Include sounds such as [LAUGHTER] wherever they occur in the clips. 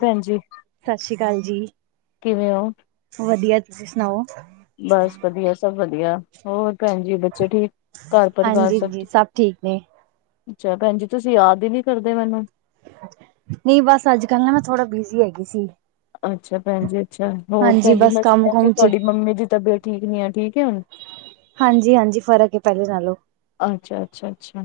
ਭੈਣ ਜੀ ਸਾਸ ਸ੍ਰੀ ਕਾਲ ਜੀ। ਕਿਵੇਂ ਹੋ? ਵਧੀਆ ਤੁਸੀਂ ਸੁਣਾਓ? ਬਸ ਵਧੀਆ ਸਭ ਵਧੀਆ ਹੋਰ ਪੈਣ ਜੀ ਬੱਚੇ ਠੀਕ ਘਰ-ਪਰਿਵਾਰ ਹਾਂਜੀ ਸਭ ਜੀ ਠੀਕ ਨੇ ਅੱਛਾ ਪੈਣਜੀ ਤੁਸੀਂ ਯਾਦ ਈ ਨੀ ਕਰਦੇ ਮੈਨੂੰ ਨਈ ਬਸ ਅੱਜ-ਕੱਲ ਨਾ ਮੈਂ ਥੋੜਾ ਬਿਜੀ ਹੈਗੀ ਸੀ। ਅੱਛਾ ਪੈਣਜੀ ਅੱਛਾ ਹੋਰ ਹਾਂਜੀ ਪੈਣਜੀ ਬਸ ਮੈਂ ਕੰਮ ਸੁਣਿਆ ਸੀ ਕੁਮ ਚ ਤੁਹਾਡੀ ਮੰਮੀ ਦੀ ਤਬੀਅਤ ਠੀਕ ਨੀ ਐ ਠੀਕ ਏ ਹੁਣ? ਹਾਂਜੀ-ਹਾਂਜੀ ਫ਼ਰਕ ਐ ਪੈਲੇ ਨਾਲੋਂ। ਅੱਛਾ-ਅੱਛਾ-ਅੱਛਾ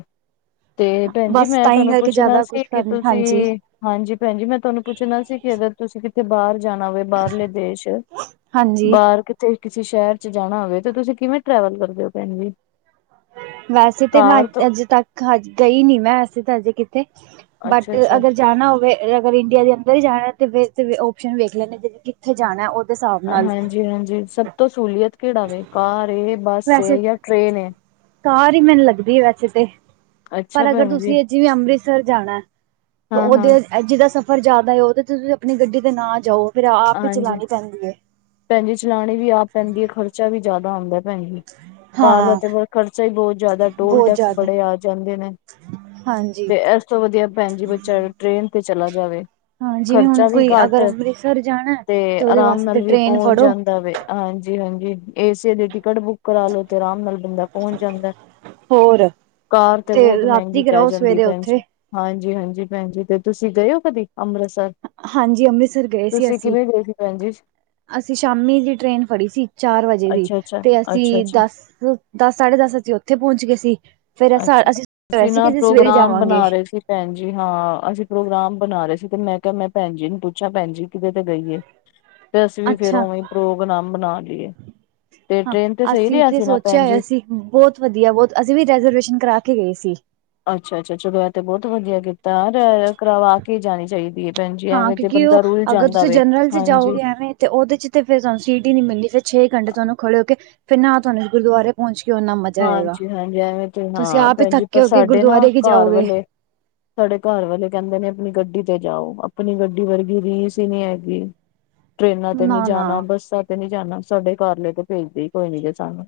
ਤੇ ਪੈਣ ਜੀ ਬਸ ਮੈਂ ਤਾਂ ਹੀ ਤੁਹਾਨੂੰ ਕਰਕੇ ਪੁੱਛਣਾ ਜ਼ਿਆਦਾ ਕੁਛ ਸੀ ਕਿ ਕਰਨ ਤੁਸੀਂ ਹਾਂਜੀ ਹਾਂਜੀ ਪੈਣਜੀ ਮੈਂ ਤੁਹਾਨੂੰ ਪੁੱਛਣਾ ਸੀ ਕਿ ਅਗਰ ਤੁਸੀਂ ਕਿਥੇ ਬਾਰ ਜਾਣਾ ਹੋਵੇ ਬਾਰਲੇ ਦੇਸ਼ ਹਾਂਜੀ ਬਾਰ ਕਿ ਤੇ ਕਿਸੀ ਸ਼ੈਰ ਚ ਜਾਣਾ ਹੋਵੇ ਤੇ ਤੁਸੀਂ ਕਿਵੇਂ ਟਰੈਵਲ ਕਰਦੇ ਓ ਪੈਣ ਜੀ? ਵੈਸੇ ਤਾਂ ਮੈਂ ਕਾਰ ਤੋਂ ਅਜੇ ਤੱਕ ਹਜ ਗਈ ਨੀ ਮੈਂ ਵੈਸੇ ਤਾਂ ਹਜੇ ਕਿੱਥੇ ਅੱਛਾ ਬਟ ਅੱਛਾ ਅਗਰ ਜਾਣਾ ਹੋਵੇ ਅਗਰ ਇੰਡੀਆ ਦੇ ਅੰਦਰ ਈ ਜਾਣਾ ਤੇ ਫੇਰ ਤਾਂ ਓਪਸ਼ਨ ਵੇਖ ਲੈਂਨੇ ਕਿੱਥੇ ਜਾਣਾ ਉ ਹਾਂਜੀ-ਹਾਂਜੀ ਸਭ ਤੋਂ ਸੂਲੀਅਤ ਕੇੜਾ ਵੇ ਕਾਰ ਏ, ਬੱਸ ਵੈਸੇ ਏ ਜਾਂ ਟ੍ਰੇਨ ਏ? ਕਾਰ ਈ ਮੈਨੂੰ ਲੱਗਦੀ ਏ ਵੈਸੇ ਤੇ ਅੱਛਾ ਪਰ ਅਗਰ ਭੈਣ ਜੀ ਤੁਸੀਂ ਜਿਵੇਂ ਅੰਮ੍ਰਿਤਸਰ ਜਾਣਾ ਹਾਂ ਹਾਂ ਓਦੇ ਅ ਜੀਦਾ ਸਫ਼ਰ ਜਾਦਾ ਏ ਓਦੇ ਚ ਤੁਸੀਂ ਆਪਣੀ ਗੱਡੀ ਤੇ ਨਾ ਜਾਓ। ਫਿਰ ਆਪ ਈ ਚਲਾਣੀ ਪੈਂਦੀ ਏ। ਪੈਣ ਜੀ ਚਲਾਣੀ ਵੀ ਆਪ ਪੈਂਦੀ ਏ ਖਰਚਾ ਵੀ ਜਾਦਾ ਆਂਦਾ ਪੈਣ ਜੀ ਕਾਰ ਦਾ ਹਾਂ ਤੇ ਖਰਚਾ ਈ ਬੋਤ ਜਾਦਾ ਟੋਲ ਬਹੁਤ ਟੈਕਸ ਜ਼ਿਆਦਾ ਬੜੇ ਆ ਜਾਂਦੇ ਨੇ। ਹਾਂਜੀ। ਤੇ ਇਸ ਤੋਂ ਵਧੀਆ ਪੈਣ ਜੀ ਬੱਚਾ ਟ੍ਰੇਨ ਤੇ ਚਲਾ ਜਾਵੇ। ਹਾਂ ਜਿਵੇਂ ਹੁਣ ਖਰਚਾ ਵੀ ਕੋਈ ਘੱਟ ਅਗਰ ਅੰਮ੍ਰਿਤਸਰ ਜਾਣਾ ਤੇ ਉਹਦੇ ਆਰਾਮ ਵਾਸਤੇ ਤੇ ਨਾਲ ਵੀ ਟ੍ਰੇਨ ਪੋਂਚ ਫੜੋ ਜਾਂਦਾ ਵੇ। ਹਾਂਜੀ-ਹਾਂਜੀ ਏਸੀ ਦੀ ਟਿਕਟ ਬੁੱਕ ਕਰਾਲੋ ਤੇ ਆਰਾਮ ਨਾਲ ਬੰਦਾ ਪੋਂਚ ਜਾਂਦਾ। ਹੋਰ ਕਾਰ ਤੇ ਬੋਤ ਮੈਂਗੀ ਰਾਤੀ ਪੈ ਕਰਾਓ ਜਾਂਦੀ ਸਵੇਰੇ ਉੱਥੇ ਪੈਣਜੀ। ਹਾਂਜੀ-ਹਾਂਜੀ ਪੈਣ ਜੀ ਤੇ ਤੁਸੀਂ ਗਏ ਓ ਕਦੀ ਅੰਮ੍ਰਿਤਸਰ? ਹਾਂਜੀ ਅੰਮ੍ਰਿਤਸਰ ਗਏ ਸੀ ਤੁਸੀਂ ਅਸੀਂ। ਕਿਵੇਂ ਗਏ ਸੀ ਭੈਣ ਜੀ? ਅਸੀਂ ਸ਼ਾਮੀ ਦੀ ਟ੍ਰੇਨ ਫੜੀ ਸੀ ਚਾਰ ਵਜੇ ਦੀ ਅੱਛਾ ਅੱਛਾ ਤੇ ਅੱਛਾ ਅਸੀਂ ਅੱਛਾ ਦੱਸ ਦਸ ਸਾਢੇ ਦਸ ਅਸੀਂ ਉੱਥੇ ਪੋਚ ਗੇ ਸੀ ਫੇਰ ਅੱਛਾ। ਅਸੀਂ ਤਿਆਯਾ ਦਾ ਕਿ ਅਸੀਂ ਸਵੇਰੇ ਜਾਵਾਂਗੇ। ਭੈਨ ਜੀ ਹਾਂ, ਅਸੀ ਪ੍ਰੋਗਰਾਮ ਬਨਾ ਰੇ ਸੀ, ਤੇ ਮੈਂ ਕੇਆ ਮੈਂ ਭੈਨ ਜੀ ਨੂੰ ਪੁੱਛਾਂ, ਭੈਨ ਜੀ ਕਿਦੇ ਤੇ ਗਈਏ? ਤੇ ਅਸੀ ਵੀ ਫੇਰ ਅੱਛਾ ਓਵੇਂ ਈ ਪ੍ਰੋਗਰਾਮ ਬਨਾ ਲੀਏ, ਤੇ ਟ੍ਰੇਨ ਤੇ ਸਈ ਰੇਆ ਸੀ ਨਾ ਭੈਨ ਜੀ? ਬੋਤ ਵਦੀਆ ਬੋਤ, ਅਸੀ ਵੀ ਰੈਜਰਵੇਸ਼ਨ ਕਰਾ ਕੇ ਗਏ ਸੀ। ਅੱਛਾ-ਅੱਛਾ, ਚਲੋ ਐ ਤੇ ਬੋਤ ਵਦੀਆ ਕੀਤੈ, ਅਰ-ਅਰ ਕਰਵਾ ਕੇ ਜਾਨੀ ਚਾਈਦੀ ਏ। ਹਾਂ ਕਿਉਂਕਿ ਓ, ਅਗਰ ਤੂਸੀ ਜਨਰਲ ਚ ਹਾਂਜੀ ਜਾਓਗੇ ਐਵੇਂ ਤੇ ਓਦੇ ਚ ਤੇ ਫਿਰ ਤੂਆਨੂੰ ਸੀਟ ਈ ਨੀ ਮਿਲਨੀ, ਫੇਰ ਛੇ ਘੰਟੇ ਤੂਆਨੂੰ ਖੜੇ ਹੋ ਕੇ, ਫੇਰ ਨਾ ਤੂਆਨੂੰ ਗੁਰਦੁਆਰੇ ਪੋਂਚ ਕੇ ਓਨਾ ਮਜਾ ਆਏਗਾ, ਹਾਂਜੀ ਹਾਂਜੀ ਐਵੇਂ ਤੇ ਤੂਸੀ ਹਾਂ ਆਪ ਈ ਭੈਣ ਜੀ ਪਰ ਥੱਕੇ ਹੋਗੇ, ਸਾਡੇ ਨਾ ਗੁਰਦੁਆਰੇ ਕੀ ਘਰ ਜਾਓਗੇ। [INAUDIBLE] ਸਾਡੇ ਘਾੱਰ ਵਾਲੇ ਕੈਂਦੇ ਨੇ, ਅਪਨੀ ਗੱਡੀ ਤੇ ਜਾਓ, ਅਪਨੀ ਗੱਡੀ ਵਰਗੀ ਰੀਸ ਈ ਨੀ ਹੈਗੀ। [INAUDIBLE] ਟ੍ਰੇਨਾਂ ਤੇ ਨੀ ਨਾ ਨਾ ਜਾਨਾ, ਬੱਸਾਂ ਤੇ ਨੀ ਜਾਨਾ, ਸਾਡੇ ਘਾਰਲੇ ਤੇ ਭੇਜਦੇ ਈ ਕੋਈ ਨੀ ਜੇ ਸਾਨੂੰ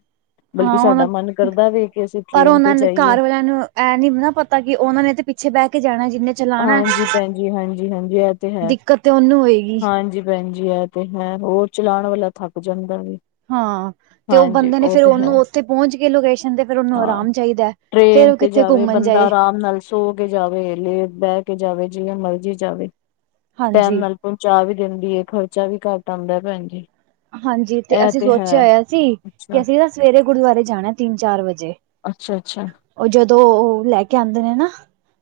ਬਲਕਿ ਹਾਂ ਉਹਨਾਂ ਸਾਡਾ ਮੰਨ ਕਰਦਾ ਵੇ, ਕਿ ਅਸੀ ਟੇ੍ੈਨ ਤੇ ਜਾਈਏ ਐਂ ਨੀ ਨਾ ਪਤਾ ਕਿ ਓਨਾਂ ਨੇ ਤੇ ਪਿੱਛੇ ਬੈ ਕੇ ਜਾਣੈ, ਜਿੰਨੇ ਹਾਂਜੀ ਭੈਨ ਜੀ ਹਾਂਜੀ-ਹਾਂਜੀ ਐ ਤੇ ਹੈ, ਦਿੱਕਤ ਤੇ ਉਹਨੂੰ ਹੋਏਗੀ। ਹਾਂਜੀ ਭੈਨ ਜੀ ਐ ਤੇ ਹੈ, ਹੋਰ ਚਲਾਣ ਵਾਲਾ ਥੱਕ ਜਾਂਦਾ ਵੇ। ਹਾਂ ਤੇ ਓ ਬੰਦੇ ਨੇ ਫੇਰ ਹੈ ਓਨੂੰ ਉੱਥੇ ਪੋਂਹਚ ਕੇ ਲੋਕੇਸ਼ ਕੈਂਦੇ ਫੇਰ ਓਨੂੰ ਹਾਂ ਅਰਾਮ ਚਾਈਦੈ, ਫੇਰ ਟ੍ਰੇਨ ਓ ਤੇ ਕਿੱਥੇ ਜਾਵੇ ਘੁੰਮਨ ਬੰਦਾ ਜਾਏ। ਆਰਾਮ ਨਾਲ ਸੋ ਕੇ ਜਾਵੇ, ਲੇ ਬੈ ਕੇ ਜਾਵੇ ਜਿਂਵੇਂ ਮਰਜੀ ਜਾਵੇ, ਟੈਮ ਹਾਂਜੀ। ਨਾਲ ਪਹੁੰਚਾਅ ਵੀ ਦੇਂਦੀ ਏ ਖਰਚਾ ਵੀ ਕਾੱਟ ਆਂਦੈ ਭੈਨ ਜੀ। ਹਾਂਜੀ, ਤੇ ਐ ਅਸੀ ਸੋਚੇਆ ਹੈ, ਹੋਏਆ ਸੀ ਕਿ ਅੱਛਾ, ਅਸੀ ਨਾ ਸਵੇਰੇ ਗੁਰਦੁਆਰੇ ਜਾਣੈ, ਤਿੰਨ-ਚਾਰ ਵਜੇ। ਅੱਛਾ, ਅੱਛਾ। ਓ ਜਦੋਂ ਓ ਲੈ ਕੇ ਆਂਦੇ ਨੇ ਨਾ,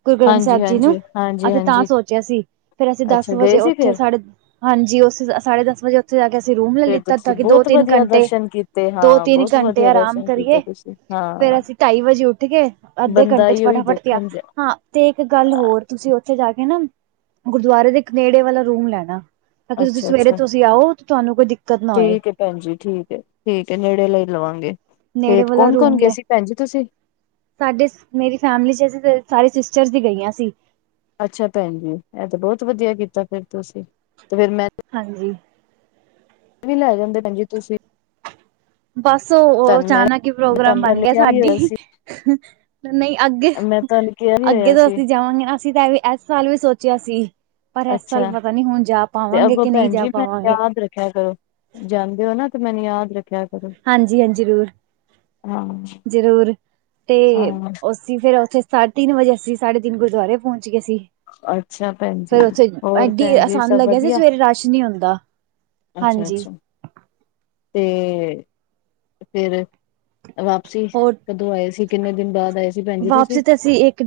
ਗੁਰੂ ਗ੍ਰੰਥ ਸ੍ਹੈਬ ਜੀ ਨੂੰ, ਹਾਂਜੀ-ਹਾਂਜੀ, ਅਸੀ ਤਾਂ ਹਾਂਜੀ-ਹਾਂਜੀ। ਸੋਚ ਚੇਆ ਸੀ, ਫੇਰ ਅਸੀ ਦਾੱਸ ਅੱਛਾ ਗਏ ਵਜੇ ਸੀ ਉੱਥੇ ਫੇਰ? ਸਾਡੇ, ਹਾਂਜੀ ਉਸ ਸਾਢੇ ਦਾੱਸ ਵਜੇ ਓਥੇ ਜਾ ਕੇ ਅਸੀ ਰੂਮ ਲੈ ਫੇਰ ਲਿੱਤਾ ਤਾਂ ਤੁਸੀਂ ਕਿ ਬਹੁਤ ਦੋ-ਤਿੰਨ ਵਧੀਆ ਘੰਟੇ, ਦਰਸ਼ਨ ਕੀਤੇ, ਹਾਂ ਦੋ-ਤਿੰਨ ਬਹੁਤ ਘੰਟੇ ਵਧੀਆ ਅਰਾਮ ਦਰਸ਼ਨ ਕੀਤੇ ਕਰੀਏ, ਤੁਸੀਂ, ਫੇਰ ਹਾਂ। ਅਸੀ ਢਾੱਈ ਵਜੇ ਉੱਠ ਗੇ, ਅੱਧੇ ਬੰਦਾ ਘੰਟੇ ਚ ਏਈਓ ਫਟਾਫਟ ਤੇਆ, ਦੇਖਣ ਜਾ ਹਾਂ ਤੇ ਇੱਕ ਗਾੱਲ ਹੋਰ, ਤੂਸੀ ਓਥੇ ਜਾ ਕੇ ਨਾ, ਗੁਰਦੁਆਰੇ ਦੇ ਇੱਕ ਨੇੜੇ ਵਾਲਾ ਰੂਮ ਲੈਣਾ। ਤਾ ਕਿ ਤੂਸੀ ਸਵੇਰੇ ਅੱਛਾ-ਅੱਛਾ, ਤੂਸੀ ਆਓ, ਤੂਆਨੂੰ ਕੋਈ ਦਿੱਕਤ ਨਾ ਹੋਏ। ਭੈਨਜੀ ਠੀਕ ਏ, ਠੀਕ ਏ ਨੇੜੇ ਆਲਾ ਈ ਲਵਾਂਗੇ, ਤੇ ਨੇੜੇ ਵਾਲਾ ਕੌਨ-ਕੌਨ ਰੂਮ ਗਏ ਲੈ ਸੀ ਭੈਨ ਜੀ ਤੂਸੀ? ਸਾਡੇ ਚ, ਮੇਰੀ ਫੈਮਲੀ ਇਚ ਅਸੀ ਤੇ ਸਾਰੀ ਸਿਸਟਰਸ ਈ ਗਈਆਂ ਸੀ। ਅੱਛਾ ਭੈਨ ਜੀ, ਏ ਤੇ ਬੋਤ ਵਦੀਆ ਕੀਤਾ ਫੇਰ ਤੂਸੀ, ਤੇ ਫੇਰ ਮੈਂ ਹਾਂਜੀ। ਵੀ ਲੈ ਜਾਂਦੈ ਭੈਨ ਜੀ ਤੂਸੀ। ਬਾੱਸ ਓ ਮੈਂ ਅਚਾਨਕ ਈ ਮੈਂ ਪ੍ਰੋਗਰਾਮ ਤੁਹਾਨੂੰ ਬਾੱਨ ਪਹਿਲੇ ਗੇਆ ਕਿਹਾ ਵੀ ਹੋਇਆ ਸੀ। ਸਾਡੀ ਨਹੀ ਮੈਂ ਤੁਹਾਨੂੰ ਕਿਹਾ ਵੀ ਅੱਗੇ-ਅੱਗੇ ਹੋਇਆ ਤੋਂ ਸੀ ਅਸੀ ਜਾਵਾਂਗੇ ਨਾ, ਅਸੀ ਤਾ ਐਸ ਸਾਲ ਵੀ ਸੋਚੇਆ ਸੀ। ਪਰ ਐਸ ਸਾਲ ਅੱਛਾ ਪਤਾ ਨੀ ਹੁਨ ਜਾ ਪਾਵਾਂਗੇ ਕੇ ਨਈ ਜਾ ਪਾਵਾਂਗੇ। ਬਾੰਦ ਰੱਖੇਆ ਕਰੋ। ਜਾਂਦੇ ਓ ਨਾ, ਤੇ ਮੈਨ ਯਾਦ ਰੱਖੇਆ ਹਾਂਜੀ-ਹਾਂਜੀ, ਹਾਂ ਜਰੂਰ-ਜਰੂਰ ਤੇ ਹਾਂ ਓਸ ਅਸੀ ਫੇਰ ਓਥੇ, ਸਾ ਤਿੰਨ ਵਜੇ ਅਸੀ ਸਾਡੇ ਤਿੰਨ ਗੁਰਦੁਆਰੇ ਪ੍ਹੇਂਚ ਗਏ ਸੀ। ਅੱਛਾ ਭੈਣ ਜੀ ਫੇਰ ਉਥੇ ਹੋਰ ਐਡੀ, ਭੈਣ ਐ ਜੀ ਸਾੱਨ ਲੱਗੇਆ ਸੀ, ਸਵੇਰੇ ਰਾੱਸ਼ ਨੀ ਹੁੰਦਾ। ਹਾਂਜੀ ਅੱਛਾ-ਅੱਛਾ, ਤੇ ਫੇਰ ਵਾਪਸੀ ਹੋਰ ਕਦੋਂ ਆਏ ਸੀ, ਕਿੰਨੇ ਦਿਨ ਬਾਦ ਆਏ ਸੀ ਭੈਨ ਜੀ ਤੂਸੀ?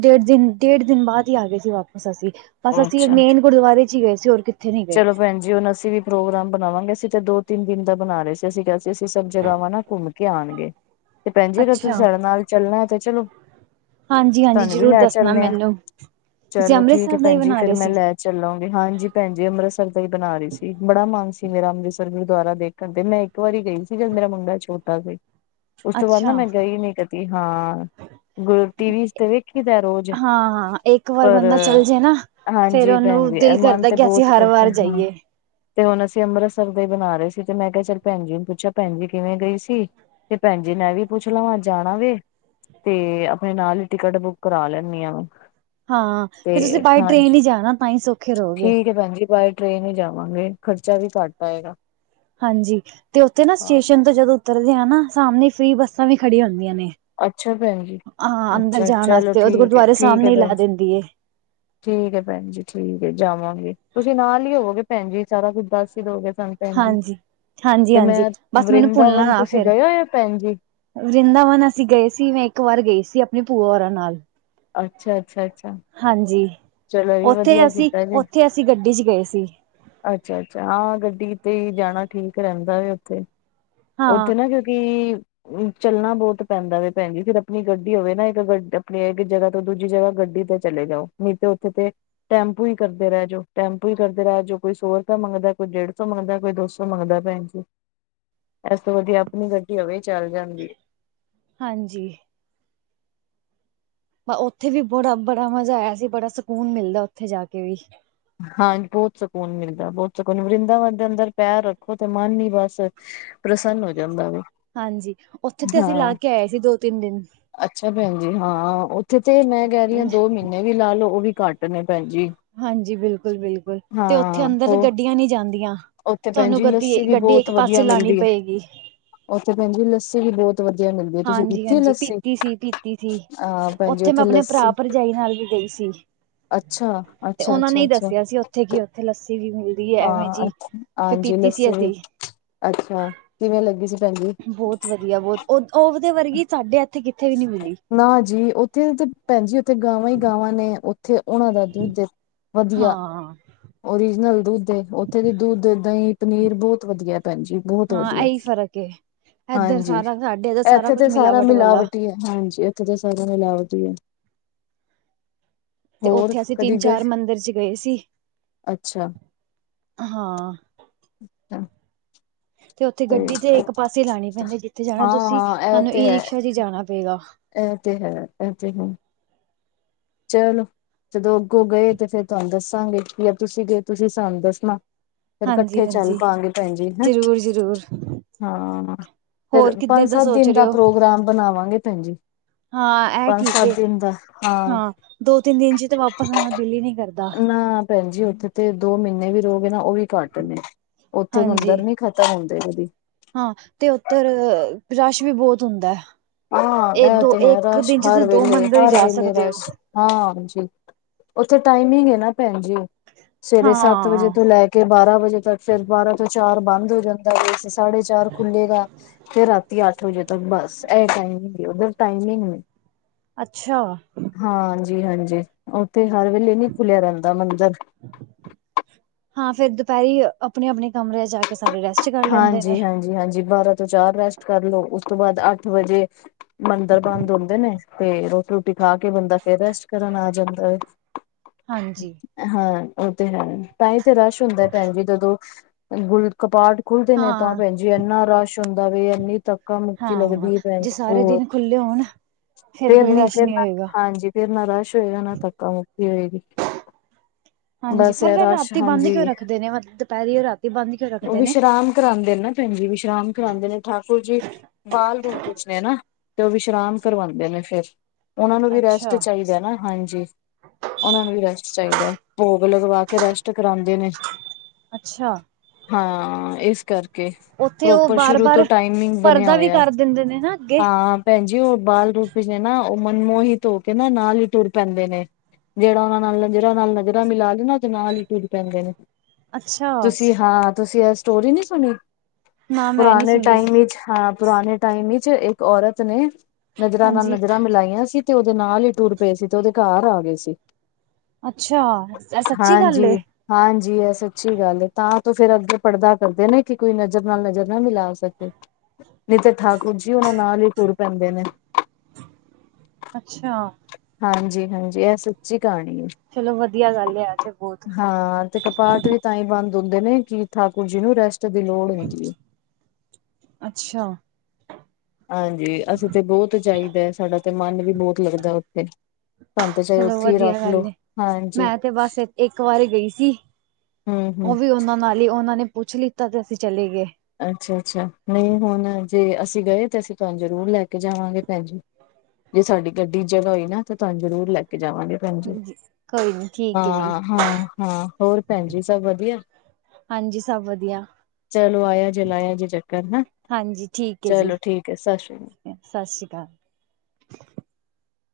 ਡੇਡ ਦਿਨ, ਡੇਡ ਦਿਨ ਬਾਦ ਈ ਆਗੇ ਸੀ ਵਾਪਸ ਅਸੀ, ਬਾੱਸ ਅਸੀ ਅੱਛਾ ਮੇਨ ਗੁਰਦਆਰੇ ਚ ਈ ਗਏ ਸੀ ਹੋਰ ਕਿਤ ਚਲੋ ਭੈਨ ਜੀ ਹੁਨ ਅਸੀ ਵੀ ਪ੍ਰੋਗਰਾਮ ਬਨਾਵਾਂਗੇ, ਅਸੀ ਤੇ ਦੋ-ਤਿੰਨ ਦਿਨ ਦਾ ਬਨਾ ਰੇ ਸੀ, ਅਸੀ ਕੇਆ ਸੀ ਅਸੀ ਸਬ ਜਗਾਵਾਂ ਨਾ ਘੂੰਮ ਕੇ ਆਨਗੇ। ਤੇ ਭੈਣ ਜੀ ਅਗਰ ਅੱਛਾ ਤੁਸੀਂ ਸਾਡੇ ਨਾਲ, ਚੱਲਣਾ ਹੈ ਤੇ ਚਲੋ ਹਾਂਜੀ ਹਾਂਜੀ ਤਾਨੂੰ ਵੀ ਜ਼ਰੂਰ ਲੈ ਦੱਸਣਾ ਚੱਲਨੇ ਆ ਮੈਨੂੰ ਤੁਸੀਂ ਚਲੋ ਠੀਕ ਹੈ ਅੰਮ੍ਰਿਤਸਰ ਦਾ ਹੀ ਭੈਣ ਜ ਬਣਾ ਫੇਰ ਰਹੇ ਮੈਂ ਸੀ ਲੈ ਚੱਲੋਂਗੇ, ਹਾਂਜੀ ਭੈਣ ਜੀ ਅੰਮ੍ਰਿਤਸਰ ਦਾ ਹੀ ਬਨਾ ਰੀ ਸੀ। ਬੜਾ ਮਨ ਸੀ ਮੇਰਾ ਅੰਮ੍ਰਿਤਸਰ ਗੁਰੁਆਰਾ ਦੇਖਣ ਤੇ, ਮੈਂ ਇੱਕ ਵਾਰੀ ਗਈ ਸੀ। ਜਦ ਮੇਰਾ ਮੁੰਡ ਚ ਛੋਟਾ ਸੀ। ਉਸ ਤੋਂ ਬਾਦ ਨਾ ਅੱਛਾ ਮੈਂ ਗਈ ਨਈ ਕਦੀ ਹਾਂ ਗ ਟੀਵੀ ਚ, ਤੇ ਵੇਖੀ ਦਾ ਰੋਜ਼ ਹਾਂ ਹਾਂ ਇੱਕ ਵਾਰ ਪਰ ਬੰਦਾ ਚੱਲ ਜੇ ਨਾ ਫੇਰ ਹਾਂਜੀ, ਭੈਣ ਉਹਨੂੰ ਜੀ ਦਿਲ ਮਨ ਕਰਦਾ ਤੇ ਕਿ ਅਸੀਂ ਬੋਹਤ ਹਰ ਵਾਰ ਕਰਦਾ ਹਾਂ ਜਾਈਏ ਤੇ ਹੁਣ ਅਸੀਂ ਅੰਮ੍ਰਿਤਸਰ ਦੇ ਹੀ ਬਣਾ ਰਹੇ ਸੀ, ਤੇ ਮੈਂ ਕਿਹਾ ਚੱਲ ਭੈਣ ਜੀ ਨੂੰ ਪੁੱਛਾ ਭੈਣ ਜੀ ਕਿਵੇਂ, ਗਏ ਸੀ ਤੇ ਭੈਣ ਜੀ, ਨ ਐਵੀ ਪੁੱਛ ਲਵਾਂ, ਜਾਣਾ ਵੇ ਤੇ ਆਪਣੇ ਨਾਲ ਈ, ਟਿਕਟ ਬੁੱਕ ਕਰਾ ਲੈਨੀ ਆ ਹਾਂ, ਤੇ ਤੁਸੀਂ ਬਾਏ ਟ੍ਰੇਨ ਹੀ ਜਾਣਾ, ਤਾਂ ਹੀ ਸੌਖੇ ਰਹੋਗੇ ਠੀਕ ਭੈਣ ਜੀ, ਬਾਏ ਟ੍ਰਰੇਨ ਹੀ ਜਾਵਾਂਗੇ, ਖਰਚਾ ਵੀ ਘੱਟ ਆਏਗਾ ਹਾਂਜੀ, ਤੇ ਉਥੇ ਨਾ ਹਾਂ। ਸਟੇਸ਼ਨ ਤੋਂ ਜਦੋ ਉਤਰਦੇ ਆ ਨਾ, ਤਾਂ ਸਾਹਮਣੇ ਫ੍ਰਰੀ ਬੱਸਾਂ ਵੀ, ਖੜੀਆਂ ਹੁੰਦੀਆਂ ਨੇ ਅੱਛਾ ਭੈਣ ਜੀ ਹਾਂ, ਅੰਦਰ ਅੱਛਾ ਜਾਣ ਚਲੋ ਵਾਸਤੇ, ਉਹ ਠੀਕ ਹੈ ਗੁਰਦੁਆਰੇ ਠੀਕ ਹੈ ਸਾਹਮਣੇ ਹੀ ਭੈਣ ਲਾ ਜੀ। ਦਿੰਦੀ ਏ [INAUDIBLE] ਠੀਕ ਭੈਣ ਜੀ ਠੀਕ ਹੈ, ਜਾਵਾਂਗੇ ਤੁਸੀ ਨਾਲ ਹੀ ਹੋਵੋਗੇ ਭੈਣ ਜੀ, ਸਾਰਾ ਕੁੱਛ ਦੱਸ ਹੀ ਦੋਗੇ ਸਾਨੂੰ ਭੈਣ ਜੀ ਹਾਂਜੀ। ਤੇ, ਹਾਂਜੀ-ਹਾਂਜੀ ਮੈ ਬਸ ਮੈਨੂੰ ਵਰਿੰਦਾਵਨ ਤੁਸੀ ਗਏ ਹੋ, ਆ ਭੈਣ ਜੀ ਵ੍ਰਿੰਦਾਵਨ ਅਸੀ ਗਏ ਸੀ। ਮੈ ਇਕ ਵਾਰ ਗਈ ਸੀ, ਆਪਣੇ ਭੂਆ ਔਰਾਂ ਨਾਲ ਅਛਾ- ਅਛਾ- ਅਛਾ ਹਾਂਜੀ, ਉਥੇ ਅਸੀ-ਉਥੇ ਅਸੀ, ਗੱਡੀ 'ਚ ਗਏ ਸੀ। ਅੱਛਾ-ਅੱਛਾ ਹਾਂ ਗੱਡੀ ਤੇ, ਜਾਣਾ ਠੀਕ ਰਹਿਦਾ ਉਥੇ ਹਾਂ ਉਥੇ ਨਾ, ਕਿਉਕਿ ਚੱਲਣਾ ਬਹੁਤ ਪੈਂਦਾ ਵੇ, ਭੈਣ ਜੀ ਫੇਰ ਆਪਣੀ ਗੱਡੀ ਹੋਵੇ ਨਾ, ਇਕ ਆਪਣੀ ਇਕ ਜਗ੍ਹਾ ਤੋਂ, ਦੂਜੀ ਜਗ੍ਹਾ ਗੱਡੀ ਤੇ ਚਲੇ ਜਾਓ, ਨਹੀ ਤੇ ਉਥੇ ਤੇ ਟੈਂਪੂ ਹੀ, ਕਰਦੇ ਰਹਿ ਜਾੳ-ਟੈਂਪੂ ਕਰਦੇ ਰਹਿ ਜਾੳ ਕੋਈ, ਸੌ ਰੁਪਇਆ ਮੰਗਦਾ ਕੋਈ ਡੇਢ ਸੌ, ਮੰਗਦਾ ਕੋਈ ਦੋ ਸੌ ਮਗਦਾ ਭੈਣ ਜੀ ਇਸ ਤੋਂ ਵਧੀਆ, ਆਪਣੀ ਗੱਡੀ ਹੋਵੇ, ਚਲ ਜਾਦੀ ਏ ਹਾਂਜੀ। ਉਥੇ ਵੀ, ਬੜਾ -ਬੜਾ ਮਜ਼ਾ ਆਇਆ ਸੀ, ਬੜਾ ਸਕੂਨ ਮਿਲਦਾ ਉਥੇ ਜਾ ਕੇ ਵੀ ਹਾਂ ਬਹੁਤ ਸਕੂਨ ਮਿਲਦਾ, ਬਹੁਤ ਸਕੂਨ ਵਰਿੰਦਾਵਨ, ਦੇ ਅੰਦਰ ਪੈਰ ਰੱਖੋ ਤੇ, ਮਨ ਹੀ ਬਸ ਪ੍ਰਸੰਨ ਹੋ ਜਾਂਦਾ ਵਾ ਹਾਂਜੀ, ਉਥੇ ਤੇ ਅਸੀ ਲਾ ਕੇ ਆਏ ਸੀ, ਦੋ ਤਿੰਨ ਦਿਨ ਅਛਾ ਭੈਣ ਜੀ, ਹਾਂ ਉਥੇ ਤੇ ਮੈ ਕਹਿ ਰਹੀ ਹਾਂ ਦੋ ਮਹੀਨੇ ਵੀ, ਲਾ ਲੋਓ ਉਹ ਵੀ ਘੱਟ ਨੇ ਭੈਣ ਜੀ ਹਾਂਜੀ, ਬਿਲਕੁਲ- ਬਿਲਕੁਲ ਤੇ, ਉਥੇ ਹਾਂ ਅੰਦਰ ਹੋਰ ਗੱਡੀਆਂ ਨਈ ਜਾਂਦੀਆਂ। ਉੱਥੇ ਭੈਣ ਤੁਹਾਨੂੰ, ਜੀ ਲੱਸੀ ਗੱਡੀ- ਵੀ ਗੱਡੀ ਇਕ ਪਾਸੇ ਲਾਉਣੀ ਪਏਗੀ। ਉਥੇ, ਭੈਣਜੀ ਲੱਸੀ ਵੀ ਬੋ ਵਧੀਆ ਮਿਲਦੀ ਹੈ। ਤੁਸੀ ਹਾਂਜੀ ਪੀਤੀ ਹਾਂਜੀ ਲੱਸੀ ਪੀਤੀ ਸੀ ਪੀਤੀ ਸੀ ਹਾ ਭੈਣ ਜ ਉੱਥੇ ਉਥੇ ਮੈਂ ਆਪਣੇ ਭਰਾ ਲੱਸੀ ਭਰਜਾਈ ਨਾਲ ਵੀ ਗਈ ਸੀ। ਅੱਛਾ ਤੇ ਅੱਛਾ ਉਹਨਾਂ ਨੇ ਅੱਛਾ ਹੀ ਅੱਛਾ ਦੱਸਿਆ ਸੀ, ਉਥੇ ਕੀ ਉਥੇ ਲੱਸੀ ਵੀ ਮਿਲਦੀ ਹੈ। ਐਵੇਂ ਹਾਂ ਜੀ ਫਿਰ ਹਾਂਜੀ ਪੀਤੀ, ਸੀ ਲੱਸੀ ਵੀ ਅਸੀ ਅੱਛਾ, ਕਿਵੇ ਲੱਗੀ ਸੀ- ਭੈਣ ਜੀ ਬਹੁਤ ਵਧੀਆ, ਬਹੁਤ ਉਹ ਉਹਦੇ ਵਰਗੀ ਸਾਡੇ ਐਥੇ ਕਿਥੇ ਵੀ ਨੀ ਮਿਲੀ ਨਾ ਜੀ, ਉਥੇ ਤੇ ਭੈਣ ਜੀ, ਉਥੇ ਗਾਵਾਂ ਹੀ ਗਾਵਾਂ ਨੇ ਤੇ ਉਹਨਾਂ ਦਾ, ਦੁੱਧ ਵਧੀਆ ਹਾਂ ਓਰੀਜਨਲ ਦੁੱਧ, ਉਥੇ ਦਤੇ ਦੁੱਧ ਦਹੀ ਪਨੀਰ ਬਹੁਤ ਵਧੀਆ ਭੈਣ ਜੀ ਬੋਤ ਹਾਂ ਵਦੀਆ ਇਹੀ ਫ਼ਰਕ ਏ ਇੱਧਰ ਹਾਂਜੀ ਸਾਰਾ ਸਾਡੇ ਇੱਧਰ ਐਥੇ ਤੇ ਕੁਛ ਸਾਰਾ ਮਿਲਾਵਟ ਵਾਲਾ ਮਿਲਾਵਟੀ ਐ। ਹਾਂਜੀ ਐਥੇ ਤਾਂ ਸਾਰਾ ਮਿਲਾਵਟੀ ਐ। ਤੇ ਹੋਰ ਓਥੇ ਅਸੀ ਕਦੀ ਤਿੰਨ ਗਏ ਚਾਰ ਮੰਦਿਰ ਚ ਗਏ ਸੀ। ਅੱਛਾ। ਹਾਂ। [INAUDIBLE] ਤੇ ਓਥੇ ਗੱਡੀ ਤੇ ਇਕ ਪਾਸੇ ਲਾਣੀ ਪੈਂਦੀ ਜਿਥੇ ਜਾਣਾ ਹਾਂ ਤੁਸੀ ਤਾਨੂੰ ਈ ਰਿਕਸ਼ਾ ਚ ਈ ਜਾਣਾ ਪਏਗਾ। ਐ ਤੇ ਹੈ, ਐ ਤੇ ਹੂੰ। ਚਲੋ ਜਦੋ ਅੱਗੋ ਗਏ ਤੇ ਫੇਰ ਤੋਆਨੂੰ ਦੱਸਾਂਗੇ ਕੀ ਯਾ ਤੁਸੀ ਗਏ ਤੁਸੀ ਸਾਨ ਦੱਸਨਾ। ਫੇਰ ਕਠੇ ਹਾਂਜੀ ਚੱਲ ਹਾਂਜੀ ਪਾਂਗੇ ਪੈਨ ਜੀ ਹੈਂ ਜ਼ਰੂਰ ਜ਼ਰੂਰ ਹਾਂ। ਫੇਰ ਹੋਰ ਕਿੱਧਰ ਪੰਜ, ਸੱਤ ਸੋਚ ਦਿਨ ਰਹੇ ਦਾ ਹੋ ਪ੍ਰੋਗਰਾਮ ਬਨਾਵਾਂਗੇ ਪੈਨ ਜੀ- ਹਾਂ ਇਹ ਪਾੰਜ, ਠੀਕ ਸਾੱਤ ਏ ਦਿਨ ਦਾ ਹਾਂ- ਦੋ ਤਿੰਨ ਦਿਨ ਚ ਤੇ ਵਾਪਸ ਆਨ ਦਿੱਲ ਈ ਨੀ ਕਰਦਾ। ਨਾ ਪੈਨ ਜੀ ਓਥੇ ਤੇ ਦੋ ਮੀਨੇ ਵੀ ਰੋਗੇ ਨਾ ਓਵੀ ਘਾੱਟ ਨੇ ਓਥੇ ਮੰਦਰ ਹਾਂਜੀ ਨੀ ਖ ਤਾਂ ਹੁੰਦੇ ਵਦੀ। ਹਾਂ ਤੇ ਓਧਰ ਰਾਸ਼ ਵੀ ਬੋਤ ਹੁੰਦਾ। ਹਾਂ ਇਹ ਏਤੋ ਤੇ ਹੈ ਏਕ ਰਸ਼ ਦਿਜ ਹਰ ਚ ਦੋ ਵੇਲੇ ਮੰਦਰ ਈ ਹਰ ਜਾ ਵੇਲੇ ਸਕਦੇ ਓ। ਰਸ਼ ਹਾਂ ਹਾਂਜੀ ਓਥੇ ਟਾਈਮਿੰਗ ਨਾ ਪੈਂਨ ਜੀ ਸਵੇਰੇ ਸਾੱਤ ਵਜੇ ਹਾਂ ਤੋਂ ਲੈ ਕੇ ਬਾਰਾਂ ਵਜੇ ਤੱਕ ਫੇਰ ਬਾਰਾਂ ਤੋਂ ਚਾਰ ਬਾੰਦ ਹੋ ਜਾਂਦਾ ਜੇ ਸਾਢੇ ਚਾਰ ਖੁੱਲੇਗਾ ਫੇਰ ਰਾ ਤੀ ਆੱਠ ਵਜੇ ਤੱਕ ਬਾਸ ਐ ਟਾਈਮ ਓਧਰ ਟਾਈਮਿੰਗ। ਅੱਛਾ। ਹਾਂਜੀ, ਹਾਂਜੀ ਓਥੇ ਹਰ ਵੇਲੇ ਨੀ ਖੁੱਲੇਆ ਰੈਂਦਾ ਮੰਦਰ। ਹਾਂ ਫੇਰ ਦੁਪੈਰੀ ਆਪਨੇ-ਆਪਣੇ ਕਮਰੇ ਜਾਕੇ। ਸਾਰੇ ਰੈਸਟ ਕਾਰ। ਹਾਂਜੀ, ਹਾਂਜੀ, ਹਾਂਜੀ ਬਾਰਤ। ਤੋ ਚਾਰ ਰੈਸਟ ਕਾਰਲੋ ਓਸ ਤੋ ਬਾਦ ਆੱਠ ਵਜੇ ਮੰਦਰ ਬਾੰਦ ਹੁੰਦੇ ਨੇ। ਤੇ ਰੋਟੀ ਰੋਟੀ ਖਾਕੇ ਬੰਦਾ ਫੇਰ ਰੈਸਟ ਕਰਨ ਆ ਜਾਂਦਾ ਏ। ਹਾਂਜੀ ਹਾਂ ਓ ਤੇ ਹੈ ਤਾਂਈ ਤੇ ਰਾਸ਼ ਹੁੰਦਾ ਪੈਨ ਜੀ ਜਦੋਂ ਗੁਲਕਪਾਟ। ਖੁੱਲਦੇ ਨੇ ਤਾਂ ਹਾਂ ਪੈਨ ਜੀ ਐਨਾ ਰਾਸ਼ ਹੁੰਦਾ ਵੇ ਐਨੀ ਤੱਕ। ਧੱਕਾ ਮੁੱਕੀ ਹਾਂ ਲੱਗਦੀ ਏ ਪੈਨ ਜੇ ਜੀ ਸਾਰੇ ਬੋਤ ਦਿਨ ਖੁੱਲੇ ਹੋਣ ਫੇਰ ਕੋਈ ਨੀ ਰਸ਼ ਫੇਰ ਨਹੀਂ ਹੋਏਗਾ। ਹਾਂਜੀ। ਫੇਰ ਨਾ ਰਾਸ਼ ਹੋਏਗਾ ਨਾ ਧੱਕਾ ਮੁੱਕੀ ਹੋਏਗੀ‌। ਹਾਂਜੀ ਪਰ ਫੇਰ ਰਾਤੀ ਬਾੰਦ ਕਯੋਂ ਹਾਂਜੀ ਰੱਖਦੇ ਨੇ ਦੁਪੈਰੀ ਓ ਰਾਤੀ ਬਾੰਦ ਕਯੋਂ ਰੱਖਦੇ ਨੇ। ਕਰਾਂਦੇ ਨਾ ਪੈਨ ਜੀ ਵਿਸ਼ਰਾਮ ਕਰਾਂਦੇ ਨੇ ਠਾਕੁਰ ਜੀ। ਬਾਲ ਰੂਪ ਵਿੱਚ ਨੇ ਨਾ ਤੇ ਓ ਵਿਸ਼ਰਾਮ ਕਰਵਾਨਦੇ ਨੇ ਫੇਰ। ਓਨਾ ਨੂੰ ਵੀ ਰੈਸਟ ਅੱਛਾ ਚਾਈਦਾ ਨਾ ਹਾਂਜੀ ਓਨਾਂ ਨੂੰ ਵੀ ਰੈਸਟ ਚਾਈਦਾ। ਭੋਗ ਲਗਵਾ ਕੇ ਰੈਸਟ ਕਰੋਂਦੇ ਨੇ। ਅੱਛਾ। ਹਾਂ ਏਸ ਕਰ। ਕੇ ਉੱਥੇ ਉਹ ਪ੍ਰੋਪਰ ਬਾਰ ਸ਼ੁਰੂ ਤੋ‌ ਬਾਰ ਟਾਈਮਿੰਗ ਬਨੇਆ ਪਰਦਾ ਵੀ ਹੋਏਆ ਕਰ ਦਿੰਦੇ ਨੇ ਨਾ ਅੱਗੇ ਹਾਂ। ਪੈਨ ਜੀ ਓ ਬਾਲ ਰੂਪ ਨੇ ਨਾ ਓ ਮਨਮੋਹਿਤ ਹੋਕੇ ਨਾ ਨਾਲ ਈ ਟੁਰ ਪੈਂਦੇ ਨੇ। ਜੇੜਾ ਓਨਾਂ ਨਾਲ ਨਜਰਾਂ ਨਾਲ ਨਜ਼ਰਾਂ ਮਿਲਾ ਲੇਨਾ ਤੇ ਨਾਲ ਈ ਟੁਰ ਪੈਂਦੇ ਨੇ, ਅੱਛਾ ਤੁਸੀ। ਹਾਂ ਤੁਸੀ ਐ ਸਟੋਰੀ ਨੀ ਸੁਨੀ ਨਾ ਮੈਂ ਨੀ ਪੁਰਾਨੇ ਸੁਣੀ ਟਾਈਮ ਇਚ ਹਾਂ। ਪੁਰਾਨੇ ਟਾਈਮ ਇਚ ਇੱਕ ਔਰਤ ਨੇ, ਨਜ਼ਰਾਂ ਨਾਲ ਹਾਂਜੀ ਨਜ਼ਰਾਂ ਮਿਲਾਈਆਂ ਸੀ। ਤੇ ਓਦੇ ਨਾਲ ਈ ਟੁਰ ਪਏ ਸੀ ਤੇ ਓਦੇ ਘਾਰ ਆ ਗਏ ਸੀ। ਅੱਛਾ। ਇਹ ਸੱਚੀ ਗੱਲ ਏ ਹਾਂਜੀ ਹਾਂਜੀ ਇਹ ਸੱਚੀ ਗੱਲ ਹੈ ਤਾਂ ਤੋਂ ਫੇਿਰ ਅੱਗੇ ਪੜ੍ਹਦਾ ਕਰਦੇ ਨਾ ਕਿ ਕੋਈ ਨਜ਼ਰ ਨਾਲ ਨਜ਼ਰ ਨਾ ਮਿਲਾ ਸਕੇ ਨੀਤ ਠਾਕੁਰ ਜੀ ਉਹਨਾਂ ਨਾਲ ਹੀ ਤੁਰ ਪੈਂਦੇ ਨੇ ਅੱਛਾ ਹਾਂਜੀ ਹਾਂਜੀ ਇਹ ਸੱਚੀ ਕਹਾਣੀ ਹੈ ਚਲੋ ਵਧੀਆ ਗੱਲ ਹੈ ਤੇ ਬਹੁਤ ਹਾਂ ਤੇ ਕਪਾਟ ਵੀ ਤਾਂ ਹੀ ਬੰਦ ਹੁੰਦੇ ਨੇ ਕਿ ਠਾਕੁਰ ਜੀ ਨੂੰ ਰੈਸਟ ਦੀ ਲੋੜ ਹੁੰਦੀ ਹੈ ਅੱਛਾ ਹਾਂਜੀ ਅਸੀਂ ਤੇ ਬਹੁਤ ਚਾਹੀਦਾ ਸਾਡਾ ਤੇ ਮਨ ਵੀ ਬਹੁਤ ਲੱਗਦਾ ਉੱਥੇ ਧੰਦ ਚਾਹੇ ਚਲੋ ਉੱਥੇ ਹੀ ਵਧੀਆ ਰੱਖ ਲੋੋ ਗੱਲ ਏ ਹਾਂਜੀ ਮੈਂ ਤੇ ਬਸ ਇੱਕ ਵਾਰੀ ਗਈ ਸੀ ਹਮ ਹਮ ਉਹ ਵੀ ਉਹਨਾਂ ਨਾਲ ਹੀ ਉਹਨਾਂ ਨੇ ਪੁੱਛ ਲਿੱਤਾ ਤੇ ਅਸੀਂ ਚਲੇ ਗਏ ਅੱਛਾ ਅੱਛਾ ਨਹੀਂ ਹੁਣ ਜੇ ਅਸੀਂ ਗਏ ਤੇ ਅਸੀਂ ਤੁਹਾਨੂੰ ਜ਼ਰੂਰ ਲੈ ਕੇ ਜਾਵਾਂਗੇ ਭੈਣ ਜੀ ਜੇ ਸਾਡੀ ਗੱਡੀ ਜਗ੍ਹਾ ਹੋਈ ਨਾ ਤਾਂ ਤੁਹਾਨੂੰ ਜ਼ਰੂਰ ਲੈ ਕੇ ਜਾਵਾਂਗੇ ਭੈਣਜੀ ਕੋਈ ਨੀ ਠੀਕ ਹੈ ਜੀ ਹਾਂ ਹਾਂ ਹਾਂ ਹੋਰ ਭੈਣ ਜੀ ਸਭ ਵਧੀਆ ਹਾਂਜੀ ਸਭ ਵਧੀਆ ਚਲੋ ਆਇਆ ਜੇ ਲਾਇਆ ਜੇ ਚੱਕਰ ਹੈ ਹਾਂਜੀ ਠੀਕ ਹੈ ਜੀ ਚਲੋ ਠੀਕ ਹੈ ਸਤਿ ਸ਼੍ਰੀ ਅਕਾਲ ਸਤਿ ਸ਼੍ਰੀ ਅਕਾਲ